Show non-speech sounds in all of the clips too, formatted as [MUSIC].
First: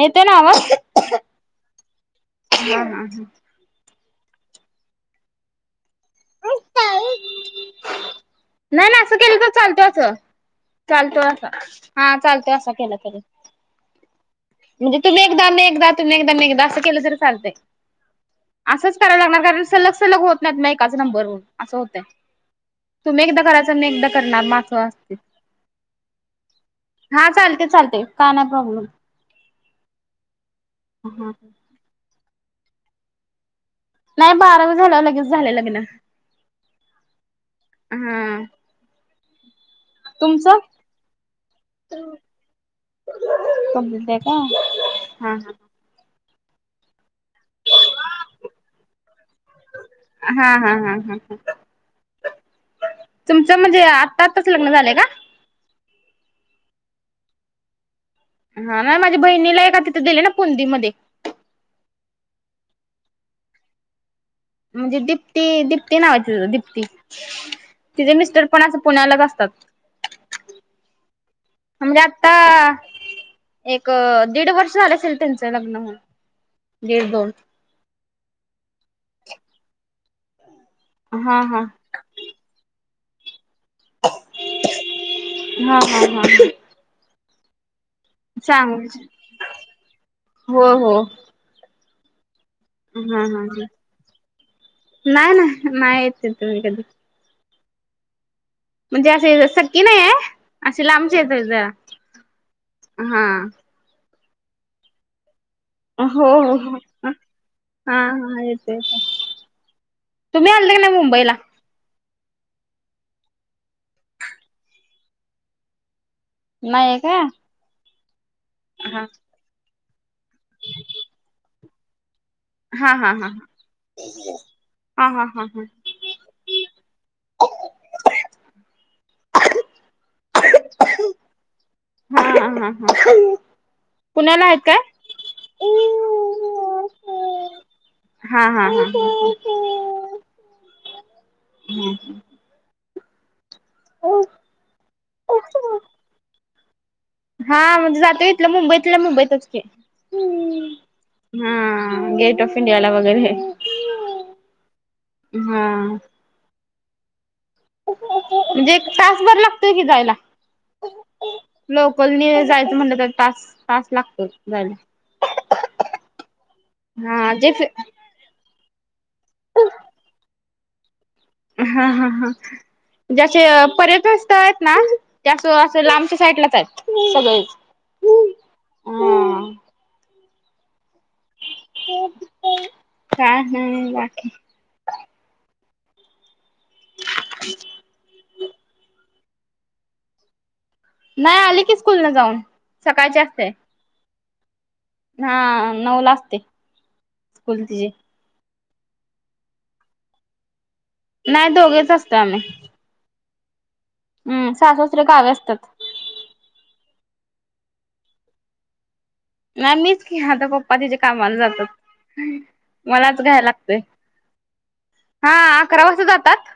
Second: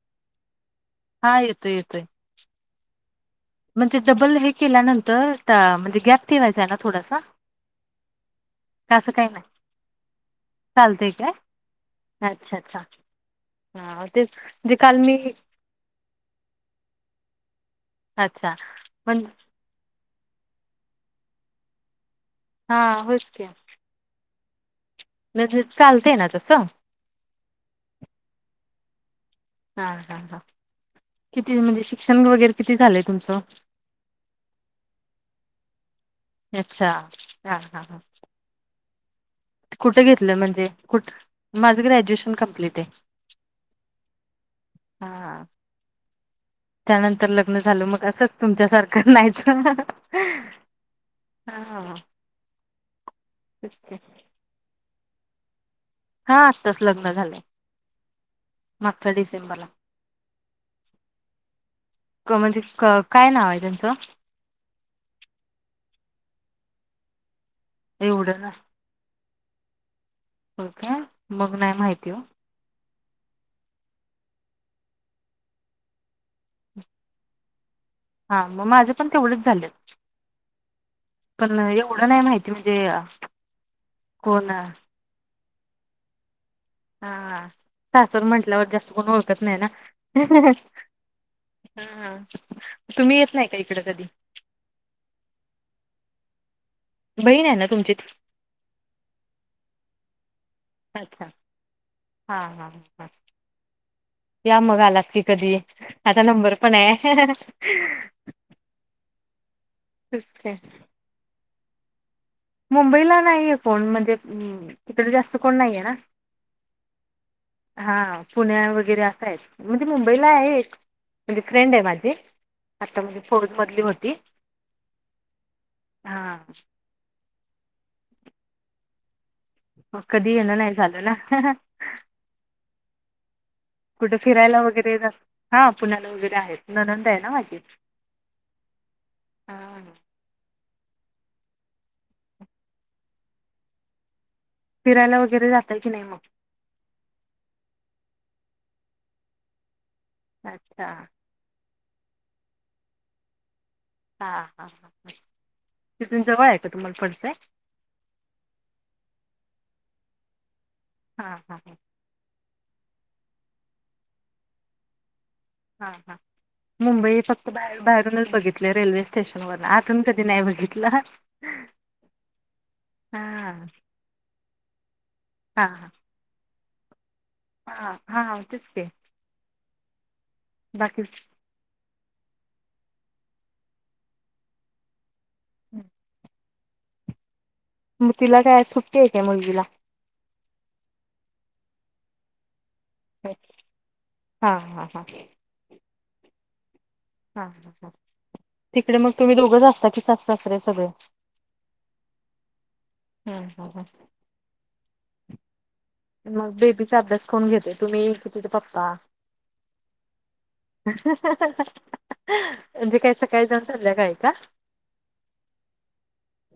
येतोय ना आवाज हा येतोय येतोय हा. हा. म्हणजे डबल हे केल्यानंतर म्हणजे गॅप ठेवायचा आहे ना थोडासा. नाही नाही असं केलं तर चालतोय असं चालतंय चालतो काय अस हा चालतोय असं केलं तरी. हां तेच म्हणजे तुम्ही एकदा मी एकदा तुम्ही एकदा मी एकदा असं केलं तरी चालतय. अच्छा असंच करावला म्हण लागणार कारण सलग सलग होत नाहीत मग एकाचा नंबरवर असं होतय. हा तुम्ही होच एकदा करायचं मी एकदा करणार [UNINTELLIGIBLE] मॅम चालते ना तसं. हा चालतय चालतय, काय नाही प्रॉब्लेम. हा हा ह, हा. किती म्हणजे शिक्षण वगैरे किती झालंय तुमचं? नाही बारावी झाल्यावर लगेच झालंय लग्न अच्छा हा हा हम. कुठं घेतलं म्हणजे कुठ? माझ ग्रॅज्युएशन कम्प्लीट आहे. कम्प्लीट आहे का? हा ह त्यानंतर लग्न झाल, मग असंच तुमच्यासारखं न्यायचं. हा हा हा ह, तुमचं तेच म्हणजे की आता आताच लग्न झालंय का? हा आत्ताच लग्न झालंय. हा नाही मागच्या माझ्या डिसेंबरला बहिणीला एका तिथं दिले ना पुंदी मध्ये. क म्हणजे क काय नाव आहे त्यांचं? म्हणजे दीप्ती दीप्ती नाव हाय तिचं दीप्ती, तिजे एवढं मिस्टर पण असं पुण्यालाच असतात. हो का? मग नाही म्हणजे माहिती हो. आता एक दीड वर्ष झालं असेल त्यांचं लग्न होऊन, दीड दोन. हा मग माझं पण तेवढच झालं, हा पण हा नाही येऊ पुढं नाही माहिती म्हणजे कोण? हा हा हा. हा सासर म्हटल्यावर चांगल जास्त कोण ओळखत नाही ना. हो हो हा हा. तुम्ही हा येत हा, नाही का इकडं कधी नाही ना नाही येत तुम्ही कधी. बहीण आहे ना तुमचीत? म्हणजे असे सकी नाही आहे, असशी लांबचे अच्छा येत हा हा ह हा. या मग आलात की कधी. हो आता नंबर हो पण हो, ह, आहे हा हा ये‌ येतो येतो, तुम्ही आला की नाही मुंबईला? मुंबईला नाही येत कोण, म्हणजे तिकडे जास्त कोण नाहीयेना. नाहीय काय? हा पुण्या वगैरे असं आहे, म्हणजे मुंबईला आहे एक म्हणजे फ्रेंड आहे माझे. हा आता हा म्हणजे हा फोजमधली होती हा हा हा हा हा. मग कधी येणं नाही झालं ना. हा हा हा हा. कुठे पुण्याला आहेत फिरायला काय? वगैरे हा पुण्याला वगैरे आहेत न नंद आहे ना मागे. हा हा हा, हा हा. नाही. हो. फिरायला वगैरे जातय की नाही मग? हा जातोय इथलं, मुंबईतल्या मुंबईतच की. अच्छा. हा गेट ऑफ इंडियाला वगैरे आहे. हा हा, ह ह तिथून जवळ आहे का तुम्हाला पडते? म्हणजे एक तासभर लागतोय कि जायला. हा हा हा. पलनी जायचं म्हणलं तर तास तास लागतोय, जायला. हा हा मुंबई हा जे फक्त बा बाहेरूनच बघितलं रेल्वेस स्टेशन वरनं अजून कधी नाही बघितलं. हां हां हां जसे हा पर्यटन स्थळ आहेत ना ते असं असं लांबच्या साईडलाच आहे सगळेच. हां हां हांव तेच ते, हा. बाकी काय नाय बाकी. [INAUDIBLE] [INAUDIBLE] म तिला काय आज सुट्टी आहे काय मुलगीला? नाही आली की स्कूलनं जाऊन, सकाळची असते. हां हा हा. हां नऊला असते. हा स्कूल हा हा, तिची तिकडे मग तुम्ही दोघंच असता की, सासु सासरे सगळे? नाही दोघेच असतोय आम्ही. हं हं हं. अं सासू सासरे गावी असत्यात. मग बेबीचा अभ्यास कोण घेते, तुम्ही की तिचे पप्पा? नाही मीच की आता पप्पा तिचे कामाला जातात. म्हणजे काय मलाच घ्याय सकाळी जाऊन लागतंय. संध्याकाळी का? हां अकरा वाजता जातात.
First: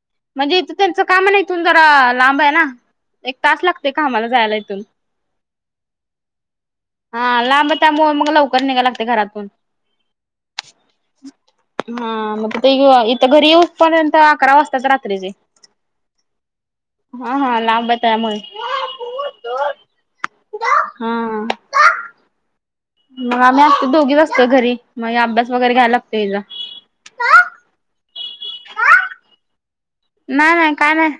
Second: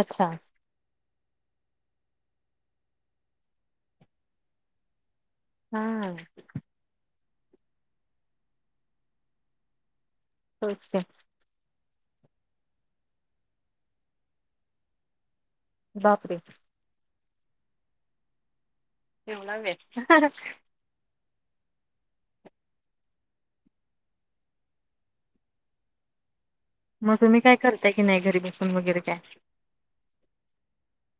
अच्छा. जे इथं त्यांचं काम ईथून जरा लांब आहे ना. एक तास लागतंय कामाला जायला इथून. हां हां. हा लांब त्यामुळे मग लवकर निघाय लागतंय घरातून. पोहोचत्यात. हां मग ते इथं घरी येऊसपर्यंत अकरा वाजतात रात्रीचे. बापरे. हा हा लांब हाय त्यामुळे. एवढा वेळ हां हां. मग आम्ही असतोय दोघीच असतोय घरी. मग हे अभ्यास वगैरे घ्याय लागतोय हीचा. मग तुम्ही काय करताय की नाही घरी बसून वगैरे काय? नाही नाही काय नाही.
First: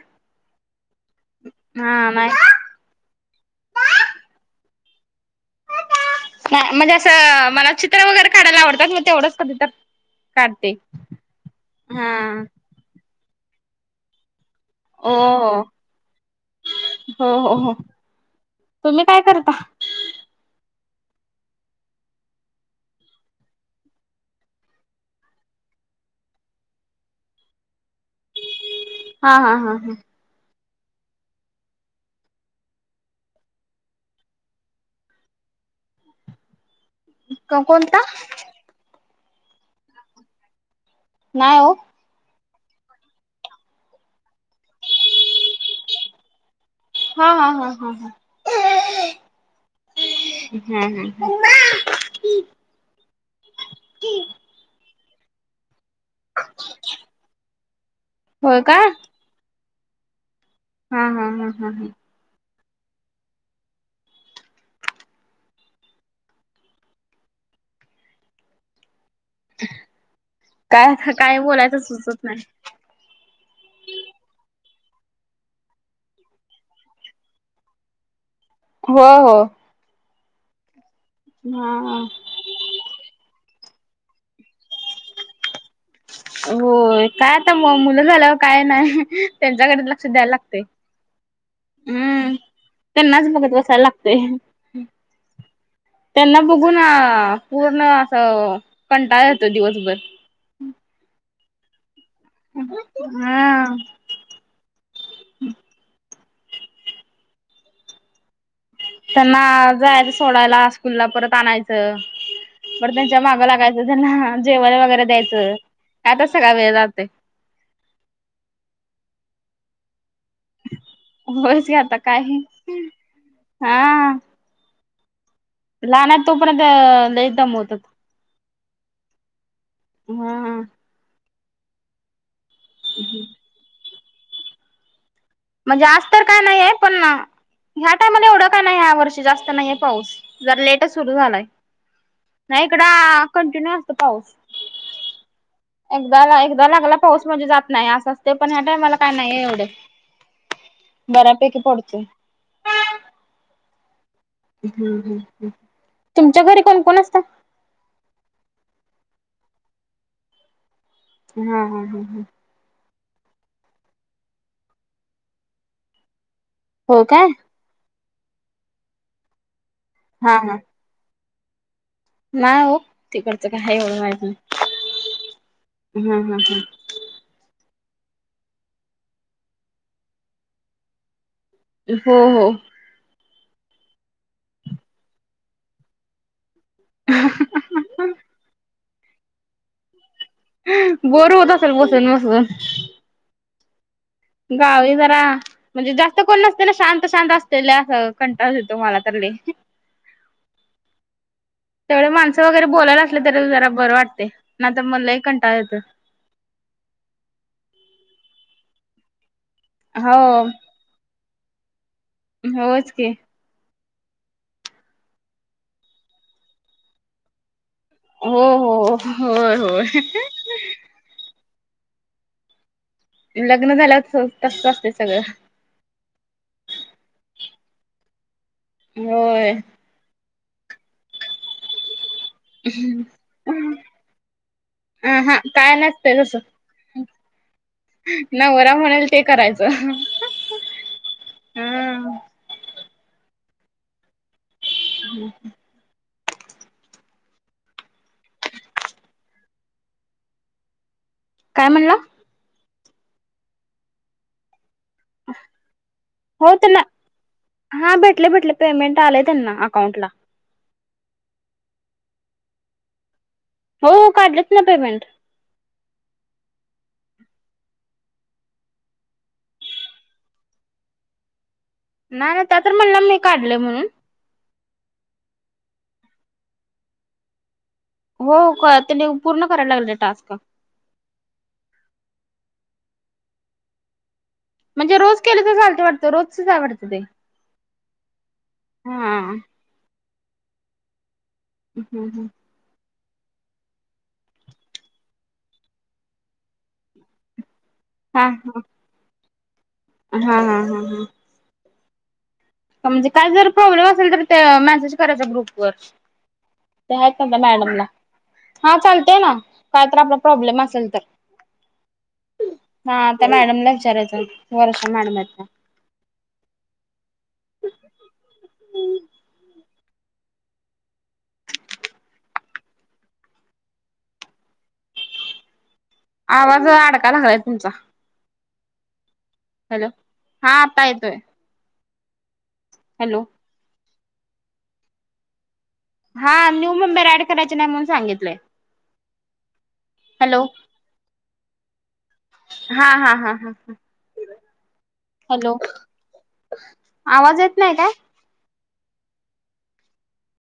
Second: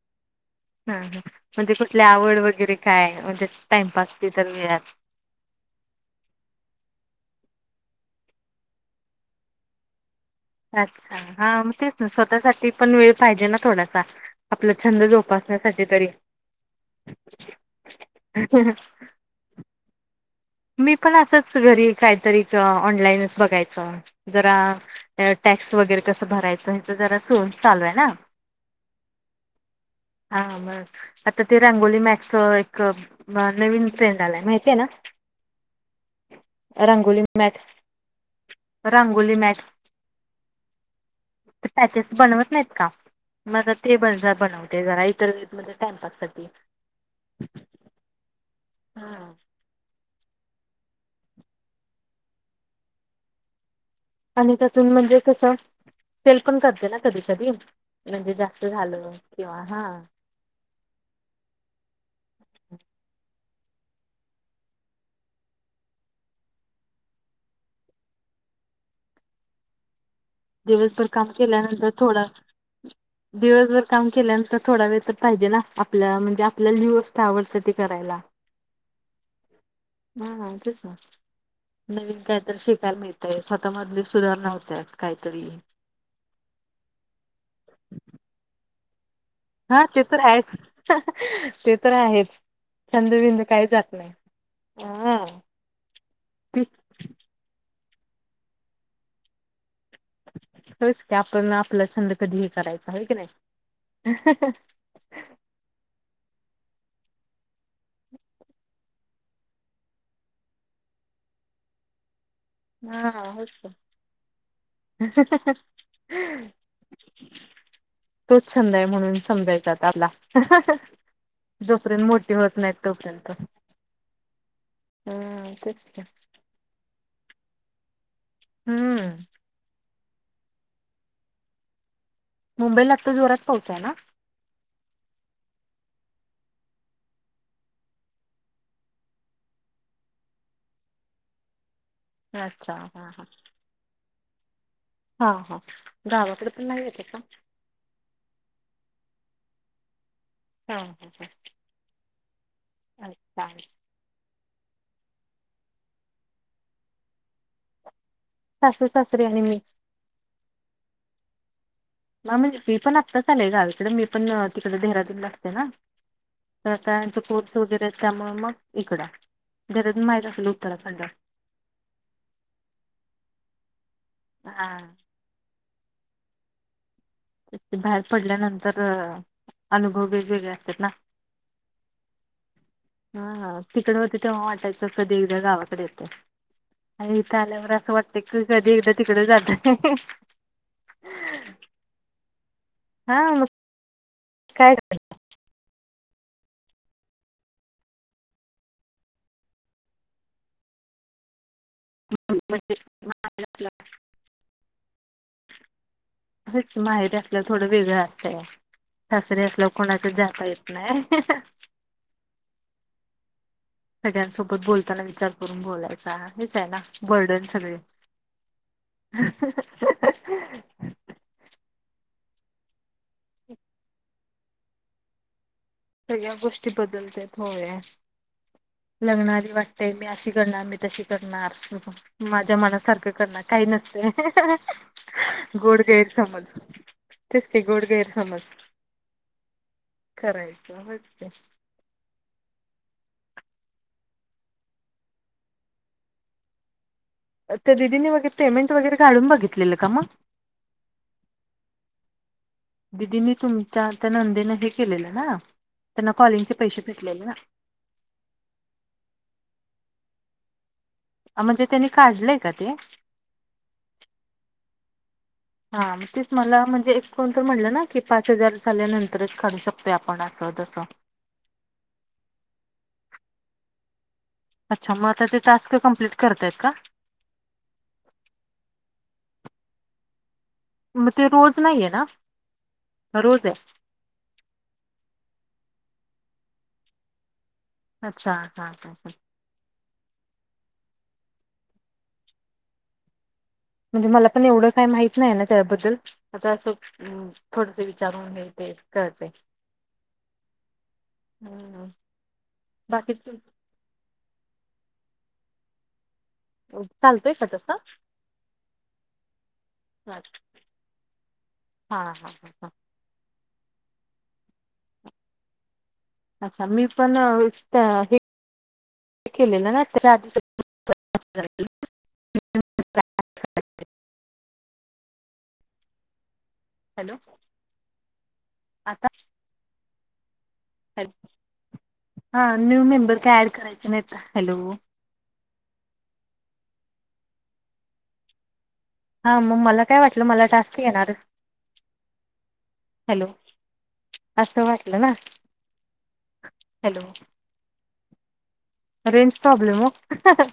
हां हां म्हणजे कुठली हा नाही आवड वगैरे काय, म्हणजे टाइमपास ते तर [UNINTELLIGIBLE] नाही म्हणजे असं मला चित्र वगैरे काढायला आवडतात, मग तेवढंच कधी तर. काढते. अच्छा हा म तेच ना, हा. स्वतःसाठी पण वेळ पाहिजे ना थोडासा. आपला छंद ओ जोपासण्यासाठी तरी. हो हो हो, तुम्ही काय करता? मी पण असंच घरी काहीतरीच ऑनलाईनच बघायचं. जरा टॅक्स वगैरे कसं भरायचं, हेचं जरा सुन चालू आहे ना. हा हा हा हा. हा मग. आता ते रांगोली मॅटचं एक नवीन ट्रेंड आलाय माहितीय ना? रांगोली मॅट, हा. कोणता? रांगोली मॅट. नाही हो पॅचेस बनवत नाहीत का? मला टेबल जा बनव. ते झाला इथच पण लय टाईमपास करते. हा, हा, हा, हा, हा. [UNINTELLIGIBLE] हा, हा. आणि त्यातून म्हणजे कसं सेल पण करते ना कधी कधी, म्हणजे होय जास्त का झालं किंवा हा. हा, हा, हा, हा, हा. काय दिवसभर आता, काम काय बोलायच केल्यानंतर थोडा सुचत नाही. दिवसभर काम केल्यानंतर थोडा वेळ तर पाहिजे ना, आपल्या, म्हणजे आपल्याला जी गोष्ट आवडते ते करायला. हो, हो. हा ना तेच ना. हा नवीन काहीतरी शिक [INAUDIBLE] मिळतंय, स्वतः मधली सुधारणा होतात काहीतरी. होय, काय आता मुलं झाल्यावर काय नाही. हा त्यांच्याकडेच ते लक्ष तर द्यायला आहेच लागतंय, ते तर हम्म. आहेच छंद त्यांनाच बिंद बघत काही बसायला जात नाही. लागतय. हा त्यांना बघून, पूर्ण असं कंटाळा येतो दिवसभर. होय की, आपण आपला छंद कधी हे करायचा आहे की नाही. हा त्यांना जायचं सोडायला स्कूलला, परत आणायचं. परत त्यांच्या हा मागं होच की. लागायचं, त्यांना जेवायला वगैरे द्यायचं. यातच सगळा वेळ जातोय. तोच छंद आहे म्हणून समजायचा आता आपला. होयच की आता जोपर्यंत काय मोठीे होत नाहीत, तोपर्यंत, हम्म. तेच की. लहना आहेत तोपर्यंत लय दमवतात. हम्म. [UNINTELLIGIBLE] मुंबईला आता जोरात पाऊस आहेना. म्हणजे आज तर काय नाही आहे पण ह्या टायमाला एवढं काय नाही, ह्या वर्षी जास्त नाहीये पाऊस, जरा लेटच सुरू झालाय. नाही अच्छा हा. इकडं कंटिन्यू असतो पाऊस. हा हा एकदा, गावाकडे पण एकदा नाही लागला येत का पाऊस म्हणजे जात नाही. असं अस ते पण, ह्या टायमाला काय नाही एवढं. हां हां बऱ्यापैकी पडतोय. हां [UNINTELLIGIBLE] हम हम हम. तुमच्या घरी कोण कोण असतं. सासू, सासरे आणि मी. हा. हा. हा.. म म्हणजे मी पण आत्ताच आले गावीकडे, मी पण तिकडे देहरादून ला असते ना. हो सासर्‍यांचा काय पोट सुजलाय त्यामुळं मग इकडाय, देहरादून माहित हा असेल हा. उत्तराखंड. नाही तिकडचं काय एवढं माहित नाही. हा हा‌. हा. एकटी बाहेर पडल्यानंतर, अनुभव वेगवेगळे असत्यात ना. हो हो. हा हा, तिकडे होते तेव्हा वाटायचं, कधी एकदा गावाकडे येते. अरे इथं आल्यावर असं वाटतं की, कधी एकदा तिकडं जाते. बोर होतं असेल बसून बसून. हा. काय गावी झालं जरा. म्हणजे जास्त कोण नसते ना, शांत शांत असते लय, कंटाळाच येतो मला तर लय. [INAUDIBLE] तेवढे माणसं वगैरे म्हणजे बोलायला असले तरी, जरा बरं वाटतंय, नाहीतर मग लय कंटाळा येतोय. हेच माहेर असल्यावर थोडं वेगळं असतंय. सासरी असल्यावर कोणाच्यात जाता हो येत नाही. [UNINTELLIGIBLE] होच की. सगळ्यांसोबत बोलताना विचार करून बोलायचा हेच आहे ना बर्डन सगळे. हो हो होय होय [UNINTELLIGIBLE] लग्न झालं तस असते सगळं. सगळ्या गोष्टी बदलत हो्या होय लग्नाआधी वाट ते मी अशी करणार मी तशी करणार. माझ्या मनासारखं करणार काही अ नसते हा काय गोड गैर नसतंय तसं समज. तेच की गोड गैर समज नवरा म्हणेल ते करायचं करायचंट. हम्. हो [INAUDIBLE] तर दिदीनी बघित पेमेंट वगैरे काढून बघितलेलं का मग? काय म्हणला? दिदीनी तुमच्या त्या नंदेनें हे केलेलं ना त्यांना कॉलिंगचे हो त्याला पैसे भेटलेले ना. हा भेटले भेटले पेमेंट आलेय त्यांना अकाउंट ला. म्हणजे त्यांनी काढलंय का ते? हो काढलेत न पेमेंट. हा तेच मला म्हणजे एक कोण तर म्हटलं ना की पाच हजार झाल्यानंतरच काढू शकतोय आपण असं तसं. नाही नाही त्या तर म्हणला मी काढलं म्हणून. अच्छा मग आता ते टास्क कम्प्लीट करतायत का? हो का त्यांनी पूर्ण करायला लागले टास्क. मग ते रोज नाहीय ना रोजय. म्हणजे रोज केलं त चालते वाटतं रोजचच हाय वाटतं ते अच्छा हा हम्म हम्म. म्हणजे मला पण एवढं काही माहित नाही ना त्याबद्दल आता असं थोडस वि चारून घते कळते हम्म हम्म हम्म हम्म. हम् हम म्हणजे काय जर प्रॉब्लेम असेल तर त्या मेसेज करायच्या ग्रुप वर. तेहाईत चालतोय आता का तसं मॅडमला हा चालतेय ना काय तर आपला प्रॉब्लेम असेल तर. हा हा हा हा. हा आता मॅडमला विचारायचं वर्षा मॅडम आहेत त्या. अच्छा मी पण विस्त हे [UNINTELLIGIBLE] आवाज अडका हॅलो लागलाय तुमचा. आता हॅलो हा आता हॅलो. येतोय. हा न्यू मेंबर हॅलो काय ऍड करायचे नाहीचा हॅलो. हा न्यू मुंबर ऍड कराचे नाही मून सांगितलंय. हा मग मला काय वाटलं हॅलो मला टास्क येणार. हा हा हॅलो हा ह असं वाटलं ना हॅलो. हॅलो आवाज येत नाही का? रेंज प्रॉब्लेम हो.